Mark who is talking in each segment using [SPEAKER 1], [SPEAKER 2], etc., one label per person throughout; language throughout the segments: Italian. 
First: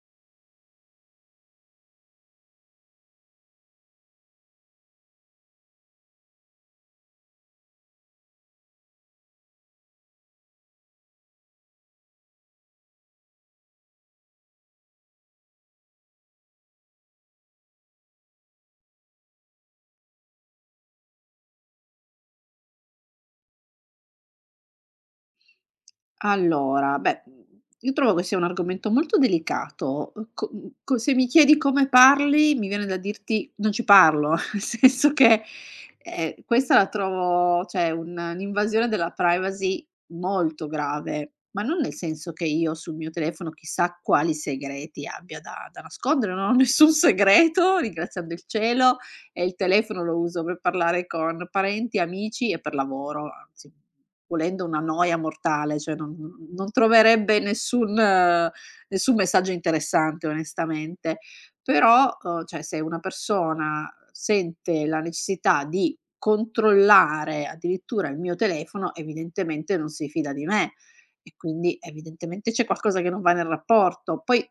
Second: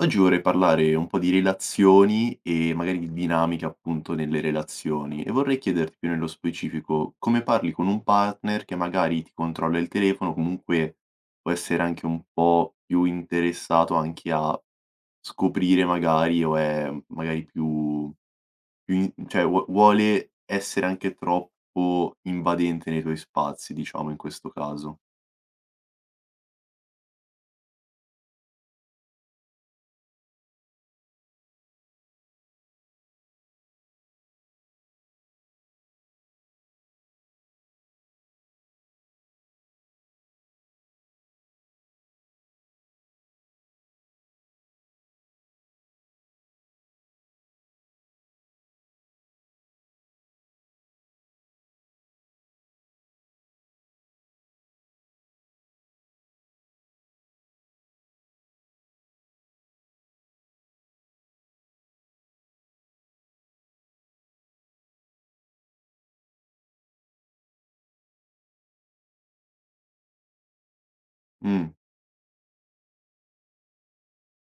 [SPEAKER 1] Oggi vorrei parlare un po' di relazioni e magari di dinamiche appunto nelle relazioni, e vorrei chiederti più nello specifico come parli con un partner che magari ti controlla il telefono. Comunque, può essere anche un po' più interessato anche a scoprire magari, o è magari più, cioè vuole essere anche troppo invadente nei tuoi spazi, diciamo, in questo caso.
[SPEAKER 2] Allora, beh, io trovo che sia un argomento molto delicato. Co mhmm, co Se mi chiedi come parli, mi viene da dirti: "Non ci parlo", nel senso che, questa la trovo, cioè, un'invasione della privacy molto grave, ma non nel senso che io sul mio telefono chissà quali segreti abbia da nascondere. Non ho nessun segreto, ringraziando il cielo, e il telefono lo uso per parlare con parenti, amici e per lavoro. Anzi, volendo, una noia mortale, cioè non troverebbe nessun nessun messaggio interessante, onestamente. Però, cioè, se una persona sente la necessità di controllare addirittura il mio telefono, evidentemente non si fida di me e
[SPEAKER 1] Mm,
[SPEAKER 2] quindi evidentemente c'è qualcosa che non va nel rapporto. Poi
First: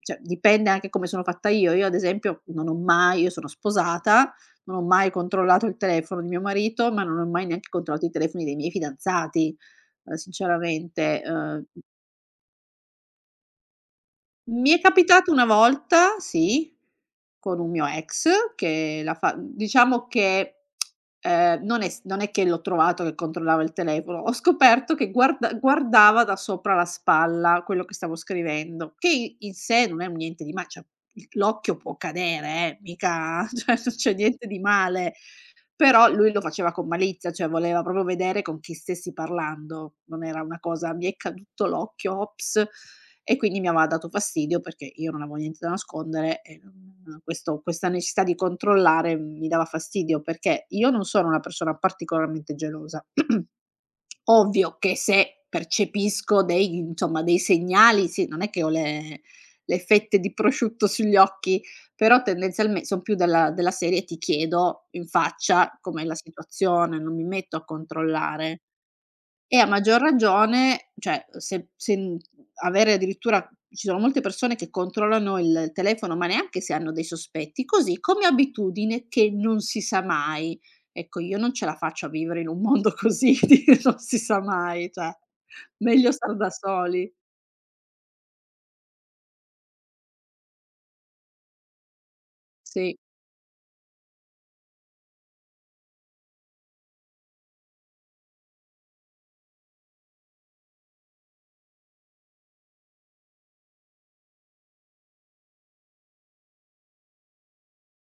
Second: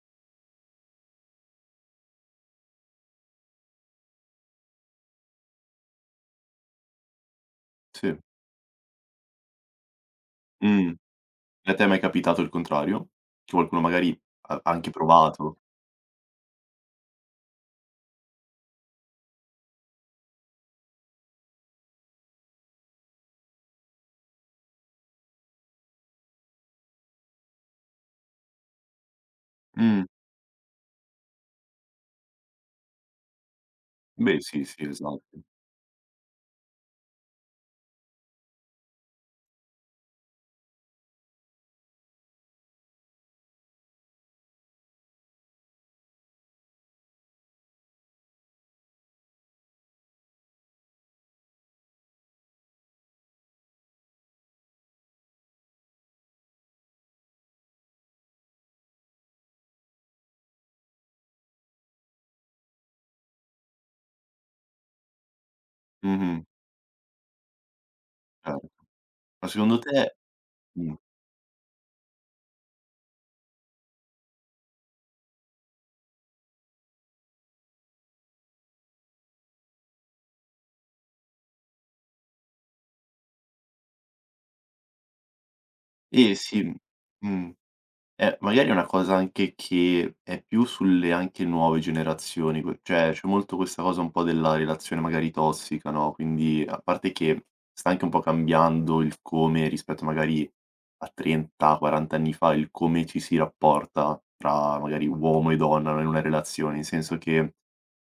[SPEAKER 2] cioè, dipende anche come sono fatta io. Io ad esempio non ho mai io sono sposata, non ho mai controllato il telefono di mio marito, ma non ho mai neanche controllato i
[SPEAKER 1] sì.
[SPEAKER 2] telefoni dei miei fidanzati,
[SPEAKER 1] Mm.
[SPEAKER 2] sinceramente,
[SPEAKER 1] E a te è mai capitato il contrario? Che qualcuno magari ha
[SPEAKER 2] mi
[SPEAKER 1] ha
[SPEAKER 2] è
[SPEAKER 1] anche
[SPEAKER 2] capitato una
[SPEAKER 1] provato?
[SPEAKER 2] volta, sì, con un mio ex che la fa, diciamo, che, non è s non è che l'ho trovato che controllava il telefono, ho scoperto che guardava da sopra la spalla quello che stavo scrivendo, che i in sé non
[SPEAKER 1] Mh,
[SPEAKER 2] è un niente di, ma cioè il l'occhio può cadere, mica, cioè, non c'è
[SPEAKER 1] beh
[SPEAKER 2] niente di
[SPEAKER 1] sì, sì,
[SPEAKER 2] male,
[SPEAKER 1] esatto.
[SPEAKER 2] però lui lo faceva con malizia, cioè voleva proprio vedere con chi stessi parlando, non era una cosa mi è caduto l'occhio, ops. E quindi mi aveva dato fastidio perché io non avevo niente da nascondere e non questo questa necessità di controllare mi dava fastidio, perché io non sono una persona particolarmente gelosa. Ovvio che se percepisco dei, insomma, dei segnali, sì, non è che ho le fette di prosciutto sugli occhi, però tendenzialme son più della serie: ti chiedo in faccia com'è la
[SPEAKER 1] Mh-mh,
[SPEAKER 2] situazione, non mi metto a controllare.
[SPEAKER 1] certo. Ma
[SPEAKER 2] E a
[SPEAKER 1] secondo
[SPEAKER 2] maggior
[SPEAKER 1] te...
[SPEAKER 2] ragione,
[SPEAKER 1] Mh,
[SPEAKER 2] cioè se se n avere addirittura, ci sono molte persone che controllano il telefono, ma neanche se hanno dei sospetti, così, come abitudine, che non si sa mai. Ecco, io non ce la faccio a vivere in un mondo così di non si sa mai, cioè, meglio
[SPEAKER 1] eh
[SPEAKER 2] star da
[SPEAKER 1] sì,
[SPEAKER 2] soli.
[SPEAKER 1] mh. Magari è una cosa anche che è più sulle anche nuove generazioni, que
[SPEAKER 2] Sì,
[SPEAKER 1] cioè c'è molto questa cosa un po' della relazione magari tossica, no? Quindi, a parte che sta anche un po' cambiando il come rispetto magari a 30, 40 anni fa, il come ci si rapporta tra magari uomo e donna, no, in una relazione, nel senso che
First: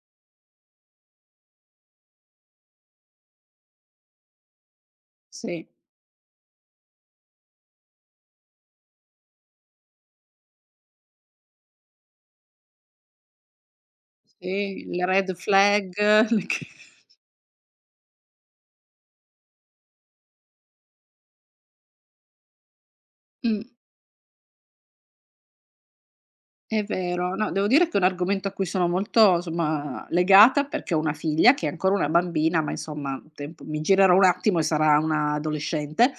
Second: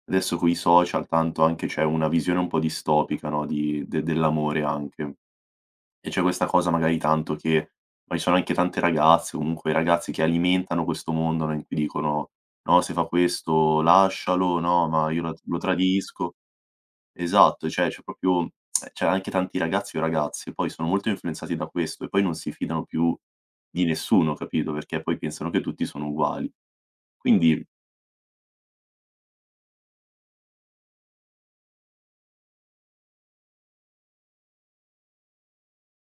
[SPEAKER 1] adesso coi social tanto anche c'è una visione un po' distopica, no, di de dell'amore anche.
[SPEAKER 2] sì,
[SPEAKER 1] E c'è questa cosa magari tanto, che poi sono anche tante ragazze, comunque ragazzi, che alimentano questo mondo, no, in cui dicono: "No, se fa questo lascialo,
[SPEAKER 2] sì,
[SPEAKER 1] no,
[SPEAKER 2] le
[SPEAKER 1] ma io la
[SPEAKER 2] red
[SPEAKER 1] lo
[SPEAKER 2] flag,
[SPEAKER 1] tradisco".
[SPEAKER 2] le che
[SPEAKER 1] Esatto, cioè c'è proprio, cioè anche tanti ragazzi o ragazze poi sono molto influenzati da questo, e poi non si fidano più
[SPEAKER 2] mh.
[SPEAKER 1] di nessuno, capito, perché poi pensano che tutti sono uguali.
[SPEAKER 2] È vero. No,
[SPEAKER 1] Quindi
[SPEAKER 2] devo dire che è un argomento a cui sono molto, somma, legata, perché ho una figlia che è ancora una bambina, ma insomma un tempo mi girerò un attimo e sarà una adolescente.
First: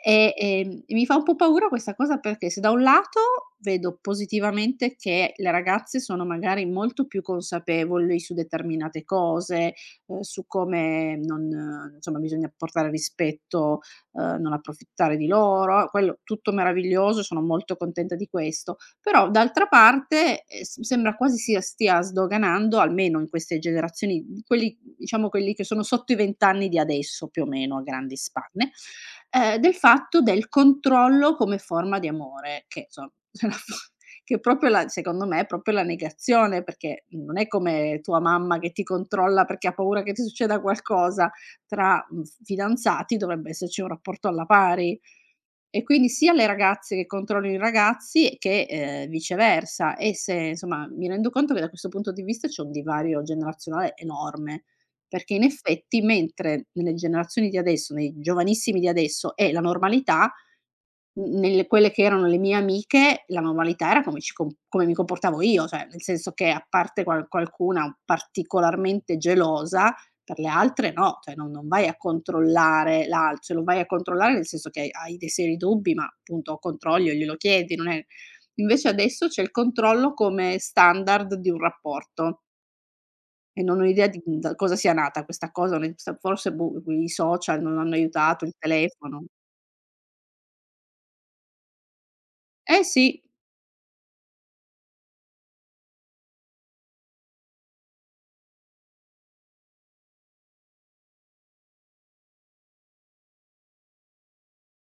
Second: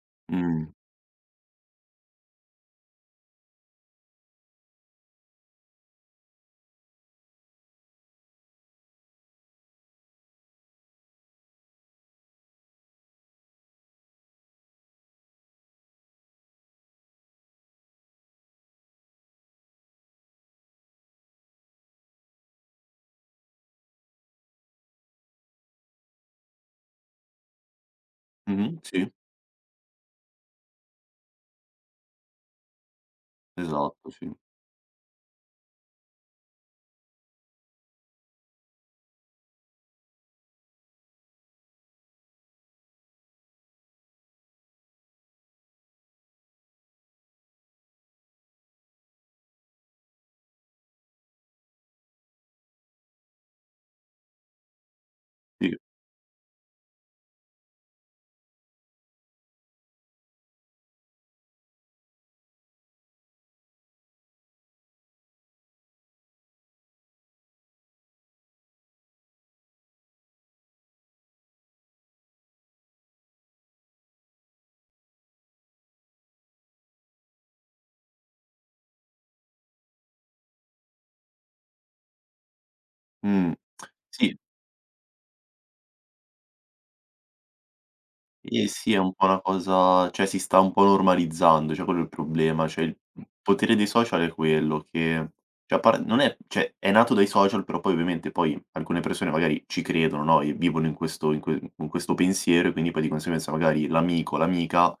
[SPEAKER 2] E,
[SPEAKER 1] mh,
[SPEAKER 2] mi fa un po' paura questa cosa perché se da un lato vedo positivamente che le ragazze sono magari molto più consapevoli su determinate cose, su come non, insomma, bisogna portare rispetto, non approfittare di loro, quello tutto meraviglioso, sono molto contenta di questo. Però d'altra parte, s sembra quasi sia stia sdoganando, almeno in queste generazioni, quelli, diciamo, quelli che sono sotto i 20 anni di adesso, più o meno a grandi spanne,
[SPEAKER 1] mh-mh, sì,
[SPEAKER 2] del fatto del controllo come forma di amore, che, insomma,
[SPEAKER 1] esatto, sì,
[SPEAKER 2] che è proprio la, secondo me è proprio la negazione, perché non è come tua mamma che ti controlla perché ha paura che ti succeda qualcosa, tra, mhmm, f fidanzati dovrebbe esserci un rapporto alla pari. E quindi sia le ragazze che controllano i ragazzi che, viceversa. E se, insomma, mi rendo conto che da questo punto di vista c'è un divario generazionale enorme, perché in
[SPEAKER 1] sì,
[SPEAKER 2] effetti mentre nelle generazioni di adesso, nei giovanissimi di adesso è la normalità, n nelle quelle che erano le mie amiche, la normalità era come mi comportavo io, cioè nel senso che a parte qualcuna particolarmente gelosa, per le altre no, cioè non vai a controllare l'al cioè lo vai a controllare nel senso che hai dei seri dubbi, ma appunto controlli o glielo chiedi, non è, invece adesso c'è il controllo come standard di un rapporto
[SPEAKER 1] mh,
[SPEAKER 2] e non ho idea di
[SPEAKER 1] sì.
[SPEAKER 2] da cosa sia nata questa cosa, ne sta forse, boh, i social non hanno aiutato, il
[SPEAKER 1] Sì, sì, è un po'
[SPEAKER 2] telefono.
[SPEAKER 1] una cosa, cioè si sta un po' normalizzando, cioè quello è il problema. Cioè,
[SPEAKER 2] Eh
[SPEAKER 1] il
[SPEAKER 2] sì,
[SPEAKER 1] potere dei social è quello che... cioè a par non è, cioè è nato dai social, però poi ovviamente poi alcune persone magari ci credono, no, e vivono in questo, in que con questo pensiero, e quindi poi di conseguenza magari l'amico, l'amica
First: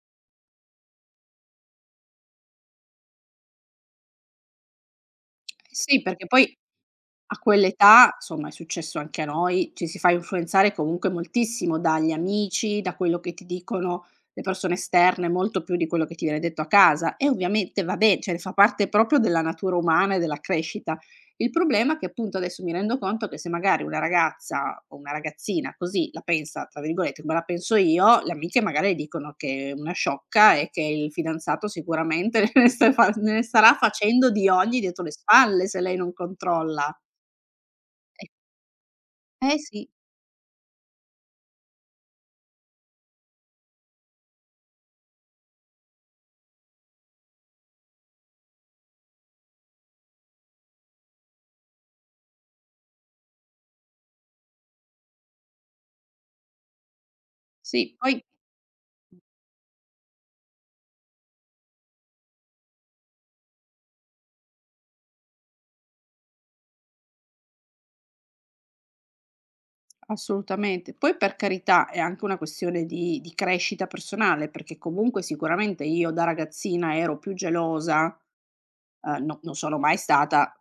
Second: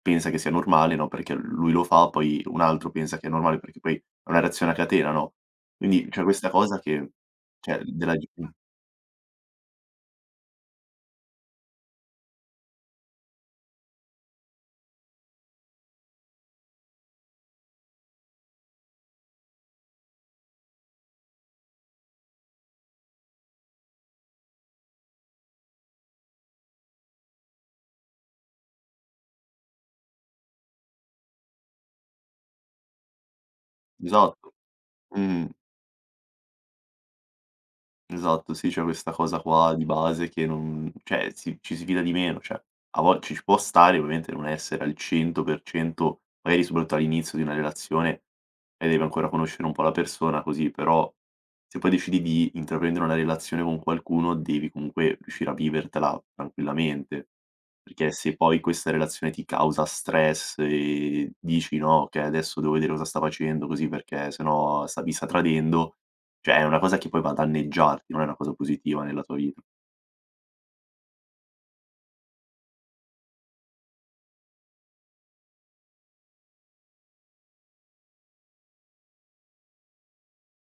[SPEAKER 1] pensa che sia normale, no, perché lui lo fa. Poi un altro pensa che è normale perché poi è una reazione a catena, no.
[SPEAKER 2] eh sì,
[SPEAKER 1] Quindi c'è
[SPEAKER 2] perché
[SPEAKER 1] questa
[SPEAKER 2] poi
[SPEAKER 1] cosa che,
[SPEAKER 2] a
[SPEAKER 1] cioè della...
[SPEAKER 2] quell'età, somma, è successo anche a noi, ci si fa influenzare comunque moltissimo dagli amici, da quello che ti dicono le persone esterne, molto più di quello che ti viene detto a casa e ovviamente vabbè, cioè fa parte proprio della natura umana e della crescita. Il problema è che appunto adesso mi rendo conto che se magari una ragazza o una ragazzina così la pensa, tra virgolette, "come la penso io", le amiche magari le dicono che è una sciocca e che il fidanzato sicuramente ne starà facendo di
[SPEAKER 1] esatto,
[SPEAKER 2] ogni dietro le
[SPEAKER 1] mh.
[SPEAKER 2] spalle se lei non controlla. Eh,
[SPEAKER 1] Esatto, sì, c'è questa cosa
[SPEAKER 2] eh
[SPEAKER 1] qua di
[SPEAKER 2] sì,
[SPEAKER 1] base, che non, cioè ci si fida di meno. Cioè a vol ci può stare, ovviamente, non essere al 100% magari, soprattutto all'inizio di una relazione, e devi ancora conoscere un po' la persona così. Però se poi decidi di intraprendere una relazione con qualcuno devi comunque riuscire a vivertela tranquillamente,
[SPEAKER 2] sì,
[SPEAKER 1] perché
[SPEAKER 2] poi
[SPEAKER 1] se poi questa relazione ti causa stress e dici: "No, okay, adesso devo vedere cosa sta facendo, così, perché se no sta mi sta tradendo", cioè è una cosa che poi va a danneggiarti, non è una cosa positiva nella tua vita.
[SPEAKER 2] assolutamente. Poi per carità è anche una questione di crescita personale, perché comunque sicuramente io da ragazzina ero più gelosa, no, non sono mai stata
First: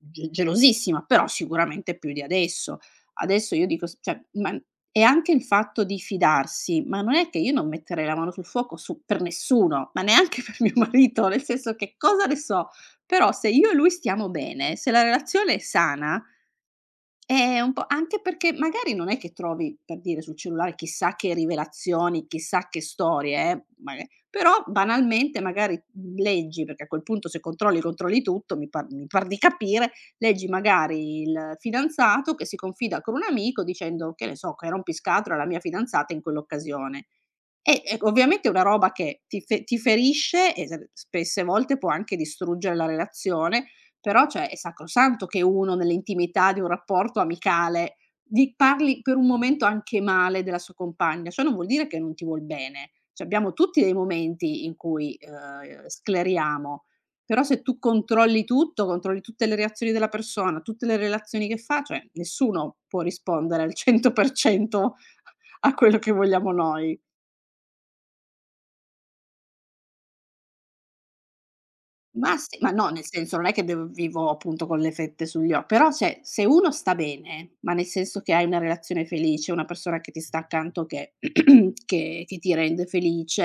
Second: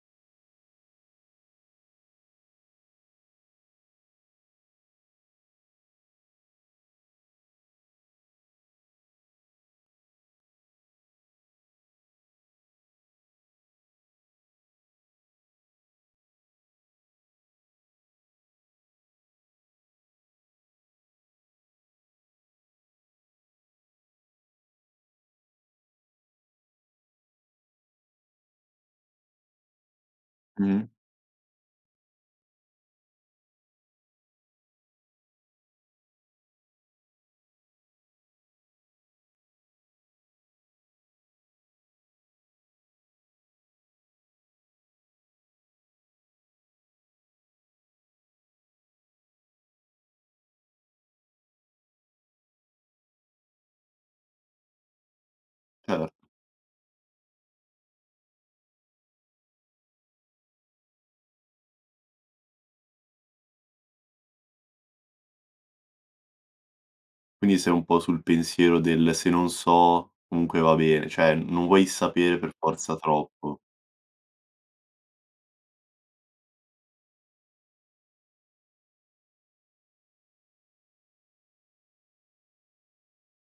[SPEAKER 2] ge gelosissima, però sicuramente più di adesso. Adesso io dico s cioè, ma e anche il fatto di fidarsi, ma non è che io non metterei la mano sul fuoco su per nessuno, ma neanche per mio marito, nel senso che cosa ne so, però se io e lui stiamo bene, se la relazione è sana. Un po' anche perché magari non è che trovi, per dire, sul cellulare chissà che rivelazioni, chissà che storie, maga però banalmente magari, leggi, perché a quel punto se controlli, controlli tutto, mi par di capire, leggi
[SPEAKER 1] Mh,
[SPEAKER 2] magari il fidanzato che si confida con un amico dicendo, che ne so, che rompiscatole alla mia fidanzata in quell'occasione. E ovviamente è una roba che ti ferisce e s spesse volte può anche distruggere la relazione, però cioè è sacrosanto che uno nell'intimità di un rapporto amicale di parli per un momento anche male della sua compagna, cioè non vuol dire che non ti vuol bene. Cioè abbiamo tutti dei momenti in cui,
[SPEAKER 1] cer
[SPEAKER 2] scleriamo, però se tu controlli tutto, controlli tutte le reazioni della persona, tutte le relazioni che fa, cioè nessuno può rispondere al 100% a quello che vogliamo noi.
[SPEAKER 1] quindi sei un po' sul pensiero del: "Se non so, comunque va bene." Cioè, non vuoi
[SPEAKER 2] Ma
[SPEAKER 1] sapere per
[SPEAKER 2] sì, ma no,
[SPEAKER 1] forza
[SPEAKER 2] nel senso non è
[SPEAKER 1] troppo.
[SPEAKER 2] che dev vivo appunto con le fette sugli o, però, cioè, se uno sta bene, ma nel senso che hai una relazione felice, una persona che ti sta accanto che che ti rende felice,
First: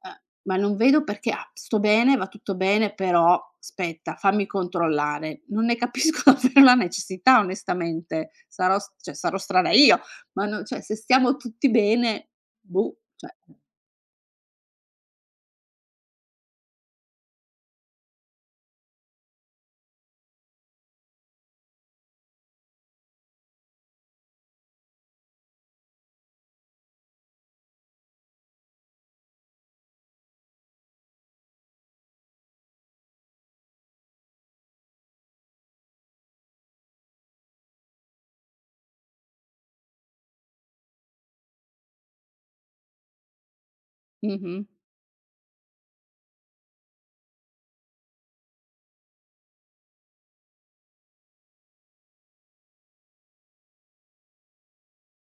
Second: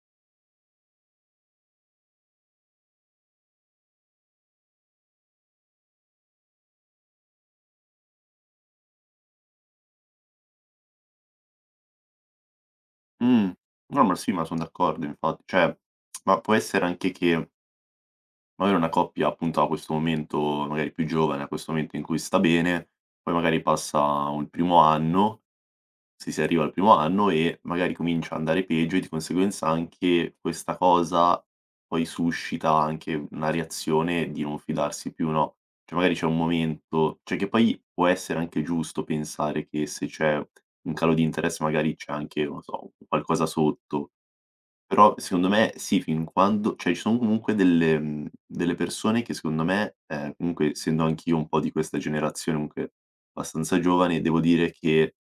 [SPEAKER 2] ma non vedo perché: "Ah, sto bene, va tutto bene, però aspetta, fammi controllare." Non ne capisco davvero la necessità, onestamente. Sarò s cioè sarò strana io, ma, no, cioè se stiamo tutti bene, boh, cioè
[SPEAKER 1] Mh, no, ma sì, ma son d'accordo, infatti. Cioè, ma può essere anche che magari una coppia appunto ha questo momento magari più giovane, ha questo momento in cui sta bene, poi magari passa un primo anno. Se si arriva al primo anno e magari comincia a andare peggio, e di conseguenza anche questa cosa poi suscita anche una reazione di non fidarsi più, no, cioè magari c'è un momento, cioè, che poi può essere anche giusto pensare che se c'è un calo di interesse magari c'è anche, non so, qualcosa sotto.
[SPEAKER 2] mh-mh.
[SPEAKER 1] Però secondo me sì, fin quando, cioè, ci sono comunque delle delle persone che secondo me, comunque, essendo anch'io un po' di questa generazione, comunque abbastanza giovane, devo dire che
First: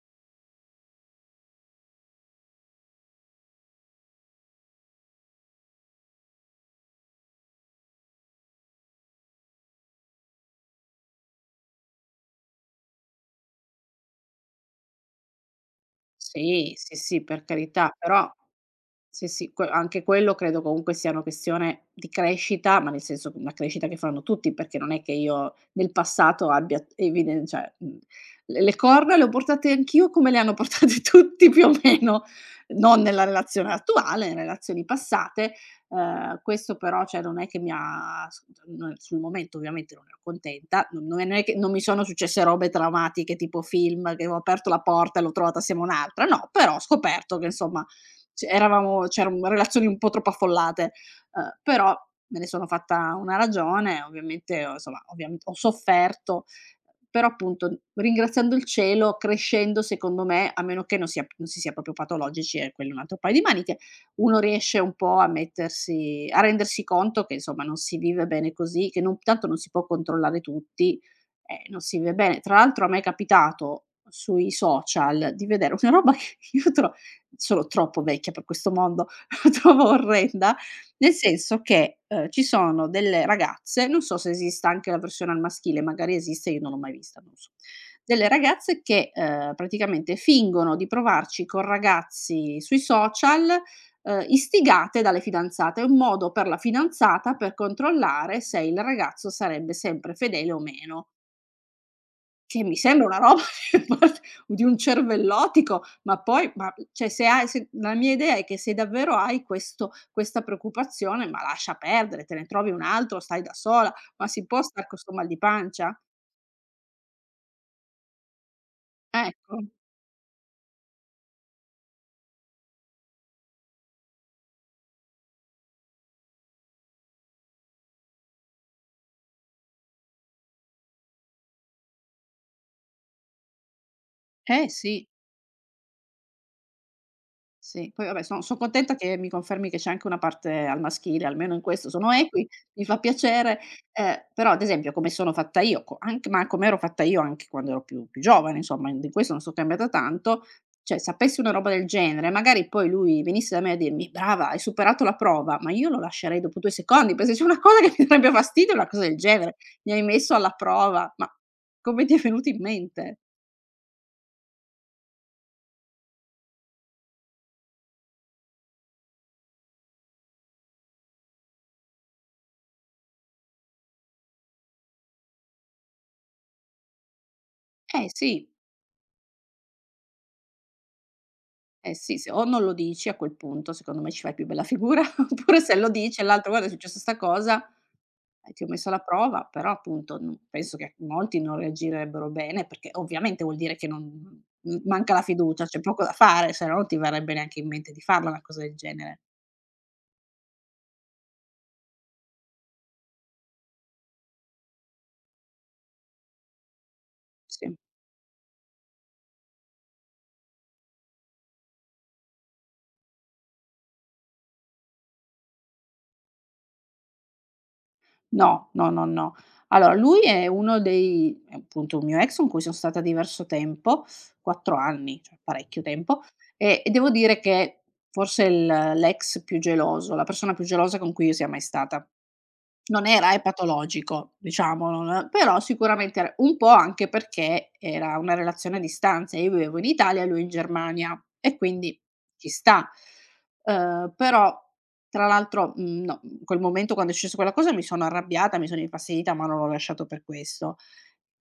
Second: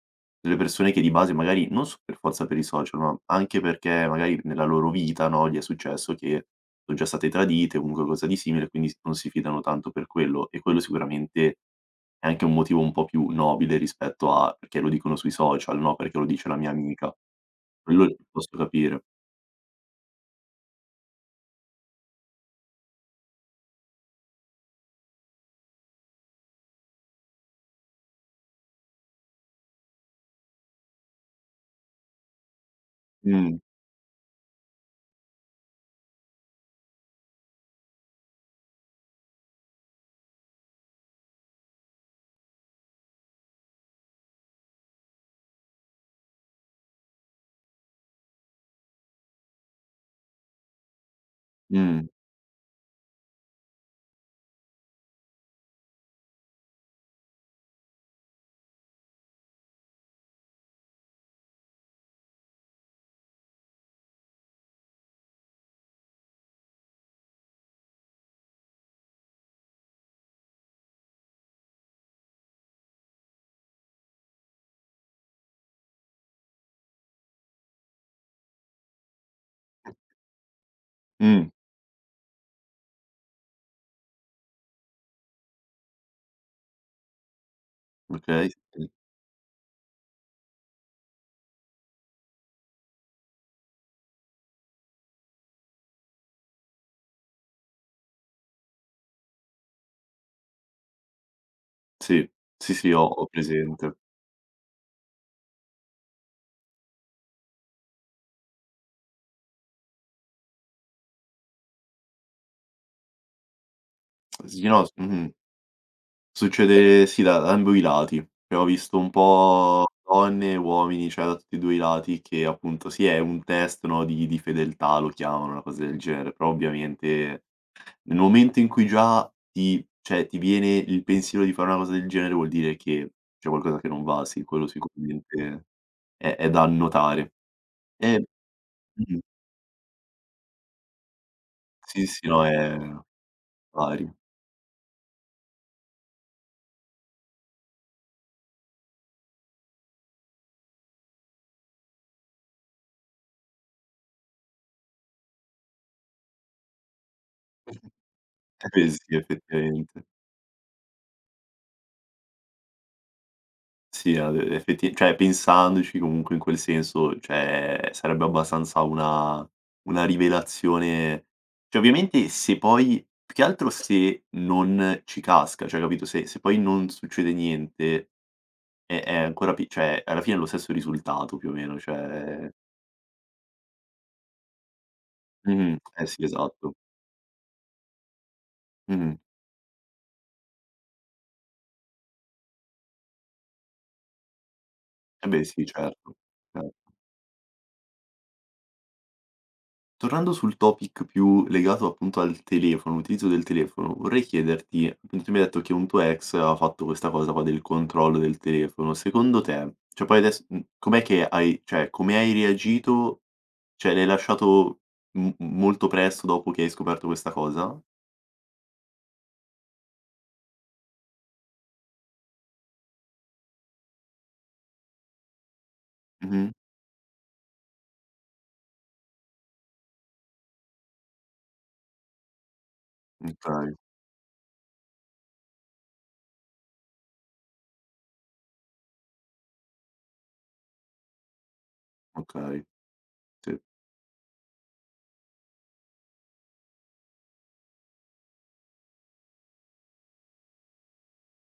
[SPEAKER 1] delle persone che di base magari non so per forza per i social, ma anche perché magari nella loro vita, no, gli è successo che son già state tradite o comunque cosa di simile, quindi s non si fidano tanto per quello. E quello sicuramente è anche un motivo un po' più nobile rispetto a: "Perché lo dicono sui social, no, perché lo dice la mia
[SPEAKER 2] Sì, sì,
[SPEAKER 1] amica".
[SPEAKER 2] sì, per carità,
[SPEAKER 1] Quello lo
[SPEAKER 2] però
[SPEAKER 1] posso capire.
[SPEAKER 2] sì, sì, que anche quello credo comunque sia una questione di crescita, ma nel senso che una crescita che fanno tutti, perché non è che io nel passato abbia eviden cioè, le corna le ho portate anch'io come le hanno portate tutti più o meno, non nella
[SPEAKER 1] Mh,
[SPEAKER 2] relazione attuale, in relazioni passate. Questo però, cioè, non è che mi ha s non sul momento ovviamente non ero contenta, non è che non mi sono successe robe traumatiche tipo film, che avevo aperto la porta e l'ho trovata assieme a un'altra, no, però ho scoperto che insomma eravamo, c'erano relazioni un po' troppo affollate, però
[SPEAKER 1] mh,
[SPEAKER 2] me ne sono fatta una ragione, ovviamente, insomma, ovviamente ho sofferto, però appunto ringraziando il cielo, crescendo secondo me, a meno che non si sia proprio patologici, è quello è un altro paio di maniche, uno riesce un po' a mettersi, a rendersi conto che insomma non si vive bene così, che non, tanto non si può controllare tutti, non si vive bene. Tra l'altro a me è capitato sui social di vedere una roba che io tro- sono troppo vecchia per questo mondo, la trovo orrenda, nel
[SPEAKER 1] mh,
[SPEAKER 2] senso che, ci sono delle ragazze, non so se esista anche la versione al maschile, magari esiste, io non l'ho mai vista, non so. Delle
[SPEAKER 1] okay,
[SPEAKER 2] ragazze
[SPEAKER 1] sì,
[SPEAKER 2] che, praticamente fingono di provarci con ragazzi sui social, istigate dalle fidanzate. È un modo per la fidanzata per controllare se il ragazzo sarebbe sempre fedele o meno.
[SPEAKER 1] sì,
[SPEAKER 2] Che
[SPEAKER 1] sì,
[SPEAKER 2] mi
[SPEAKER 1] sì, ho
[SPEAKER 2] sembra una
[SPEAKER 1] ho
[SPEAKER 2] roba
[SPEAKER 1] presente.
[SPEAKER 2] di un cervellotico, ma poi, ma, cioè, se hai se la mia idea è che se davvero hai questo questa preoccupazione, ma lascia perdere, te ne trovi un altro, stai da sola, ma si
[SPEAKER 1] Sì,
[SPEAKER 2] può
[SPEAKER 1] sì, no,
[SPEAKER 2] star
[SPEAKER 1] s
[SPEAKER 2] co' 'sto mal
[SPEAKER 1] mh-mh,
[SPEAKER 2] di pancia?
[SPEAKER 1] succede sì da da ambo i lati. Cioè, ho visto un
[SPEAKER 2] Ecco.
[SPEAKER 1] po' donne e uomini, cioè da tutti e 2 i lati, che appunto sì, è un test, no, di fedeltà lo chiamano, una cosa del genere, però ovviamente nel momento in cui già ti cioè ti viene il pensiero di fare una cosa del genere vuol dire che c'è qualcosa che non va, sì, quello
[SPEAKER 2] Eh sì.
[SPEAKER 1] sicuramente è da annotare.
[SPEAKER 2] Sì, poi vabbè,
[SPEAKER 1] E
[SPEAKER 2] son contenta che
[SPEAKER 1] Mh-mh,
[SPEAKER 2] mi confermi che c'è anche una parte al maschile, almeno in questo
[SPEAKER 1] sì,
[SPEAKER 2] sono
[SPEAKER 1] sì, no,
[SPEAKER 2] equi,
[SPEAKER 1] è
[SPEAKER 2] mi fa piacere,
[SPEAKER 1] pari.
[SPEAKER 2] però ad esempio come sono fatta io, co anche ma come ero fatta io anche quando ero più giovane, insomma, in di questo non so' cambiata tanto, cioè sapessi una roba del genere, magari poi lui venisse da me a dirmi: "Brava, hai superato la prova", ma io lo lascerei dopo 2 secondi, perché se c'è una cosa che mi darebbe
[SPEAKER 1] Eh
[SPEAKER 2] fastidio è una
[SPEAKER 1] beh
[SPEAKER 2] cosa
[SPEAKER 1] sì,
[SPEAKER 2] del genere. "Mi hai
[SPEAKER 1] effettivamente.
[SPEAKER 2] messo alla prova", ma come ti è venuto in mente?
[SPEAKER 1] Sì, ad effetti, cioè pensandoci comunque in quel senso, cioè sarebbe abbastanza una... una rivelazione. Cioè, ovviamente, se poi più che altro se non ci casca, cioè, capito, se se poi non succede niente
[SPEAKER 2] Eh sì.
[SPEAKER 1] è ancora pi cioè alla fine è lo stesso risultato più o meno.
[SPEAKER 2] Eh sì, se o
[SPEAKER 1] Cioè
[SPEAKER 2] non lo dici a quel punto, secondo me ci fai più bella figura, oppure se
[SPEAKER 1] mh-mh,
[SPEAKER 2] lo
[SPEAKER 1] eh
[SPEAKER 2] dici
[SPEAKER 1] sì,
[SPEAKER 2] all'altro: "Guarda, è
[SPEAKER 1] esatto.
[SPEAKER 2] successa 'sta cosa, ti ho messo alla
[SPEAKER 1] Mh-mh.
[SPEAKER 2] prova", però appunto n penso che molti non reagirebbero bene, perché ovviamente vuol dire che non m manca la
[SPEAKER 1] Eh beh sì,
[SPEAKER 2] fiducia, c'è poco da
[SPEAKER 1] certo.
[SPEAKER 2] fare, se
[SPEAKER 1] cer
[SPEAKER 2] no non ti verrebbe neanche in mente di farla una cosa del genere.
[SPEAKER 1] Tornando sul topic più legato appunto al telefono, utilizzo del telefono, vorrei chiederti: appunto tu mi hai detto che un tuo ex aveva fatto questa cosa qua del
[SPEAKER 2] Sì.
[SPEAKER 1] controllo del telefono, secondo te, cioè, poi adesso, com'è che hai, cioè come hai reagito? Cioè l'hai lasciato m molto presto dopo che hai scoperto questa cosa?
[SPEAKER 2] No, no, no, no. Allora lui è uno dei è appunto un mio ex con cui sono stata diverso tempo, 4 anni, cioè parecchio tempo,
[SPEAKER 1] Mh-mh.
[SPEAKER 2] e devo dire che forse il l'ex più geloso, la persona più gelosa con cui io sia mai stata. Non era,
[SPEAKER 1] Okay,
[SPEAKER 2] patologico, diciamo, non, però sicuramente era un po' anche perché era una relazione a distanza, io vivevo in Italia e lui in Germania e quindi ci
[SPEAKER 1] okay,
[SPEAKER 2] sta.
[SPEAKER 1] sì.
[SPEAKER 2] Però tra l'altro, no, in quel momento quando è successo quella cosa mi sono arrabbiata, mi sono infastidita, ma non l'ho lasciato per questo.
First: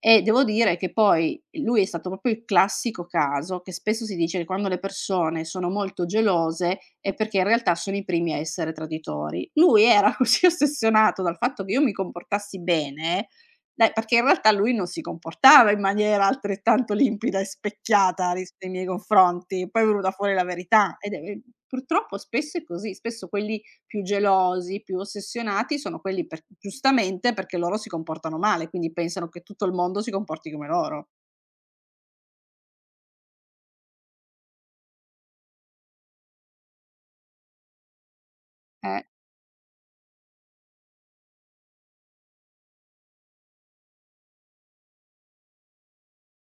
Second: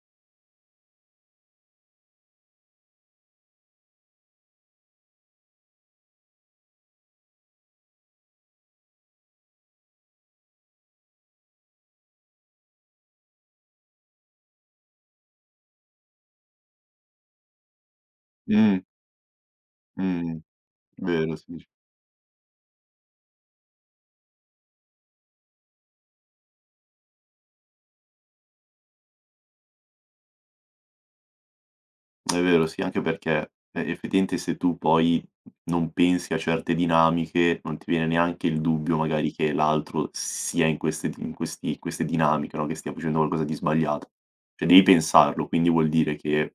[SPEAKER 2] E devo dire che poi lui è stato proprio il classico caso che spesso si dice che quando le persone sono molto gelose è perché in realtà sono i primi a essere traditori. Lui era così ossessionato dal fatto che io mi comportassi bene, dai, perché in realtà lui non si comportava in maniera altrettanto limpida e specchiata ris nei
[SPEAKER 1] Mh,
[SPEAKER 2] miei confronti. Poi è venuta fuori
[SPEAKER 1] mh,
[SPEAKER 2] la verità ed è
[SPEAKER 1] vero,
[SPEAKER 2] e
[SPEAKER 1] sì.
[SPEAKER 2] purtroppo spesso è così, spesso quelli più gelosi, più ossessionati sono quelli per giustamente perché loro si comportano male, quindi pensano che tutto il mondo si comporti come loro.
[SPEAKER 1] È vero, sì, anche perché, effettivamente, se tu poi non pensi a certe dinamiche, non ti viene neanche il dubbio
[SPEAKER 2] Eh,
[SPEAKER 1] magari che l'altro sia in queste di in questi queste dinamiche, no, che stia facendo qualcosa di sbagliato. Cioè devi pensarlo, quindi vuol dire che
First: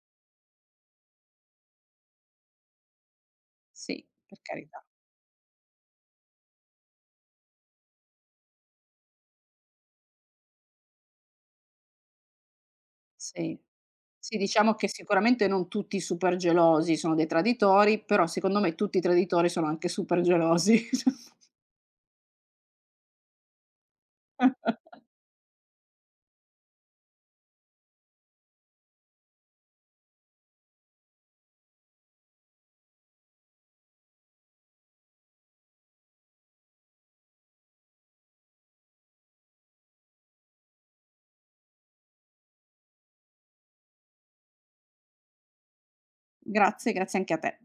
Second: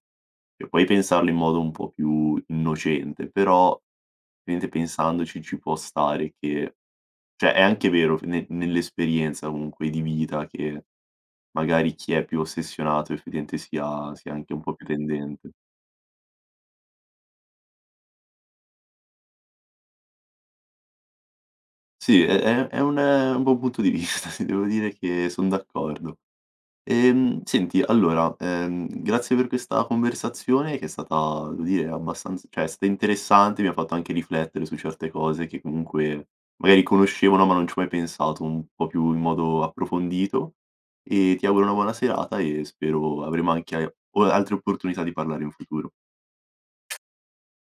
[SPEAKER 1] puoi pensarlo in modo un po' più innocente, però
[SPEAKER 2] sì, per
[SPEAKER 1] ovviamente
[SPEAKER 2] carità,
[SPEAKER 1] pensandoci ci può stare che, cioè è anche vero, f ne nell'esperienza comunque di vita, che magari chi è più ossessionato
[SPEAKER 2] sì.
[SPEAKER 1] effettivamente sia
[SPEAKER 2] Sì,
[SPEAKER 1] anche un po'
[SPEAKER 2] diciamo
[SPEAKER 1] più
[SPEAKER 2] che sicuramente
[SPEAKER 1] tendente.
[SPEAKER 2] non tutti i super gelosi sono dei traditori, però secondo me tutti i traditori sono anche super gelosi.
[SPEAKER 1] Sì, è un buon punto di vista, ti devo dire che son d'accordo. Senti, allora, grazie per questa conversazione che è stata, devo dire, abbastanz cioè è stata interessante, mi ha fatto anche riflettere su certe cose che comunque magari conoscevo, no, ma non ci ho mai pensato un po' più in modo approfondito, e ti auguro una buona serata e spero avremo anche o altre opportunità di parlare in futuro.
[SPEAKER 2] Grazie, grazie anche a te.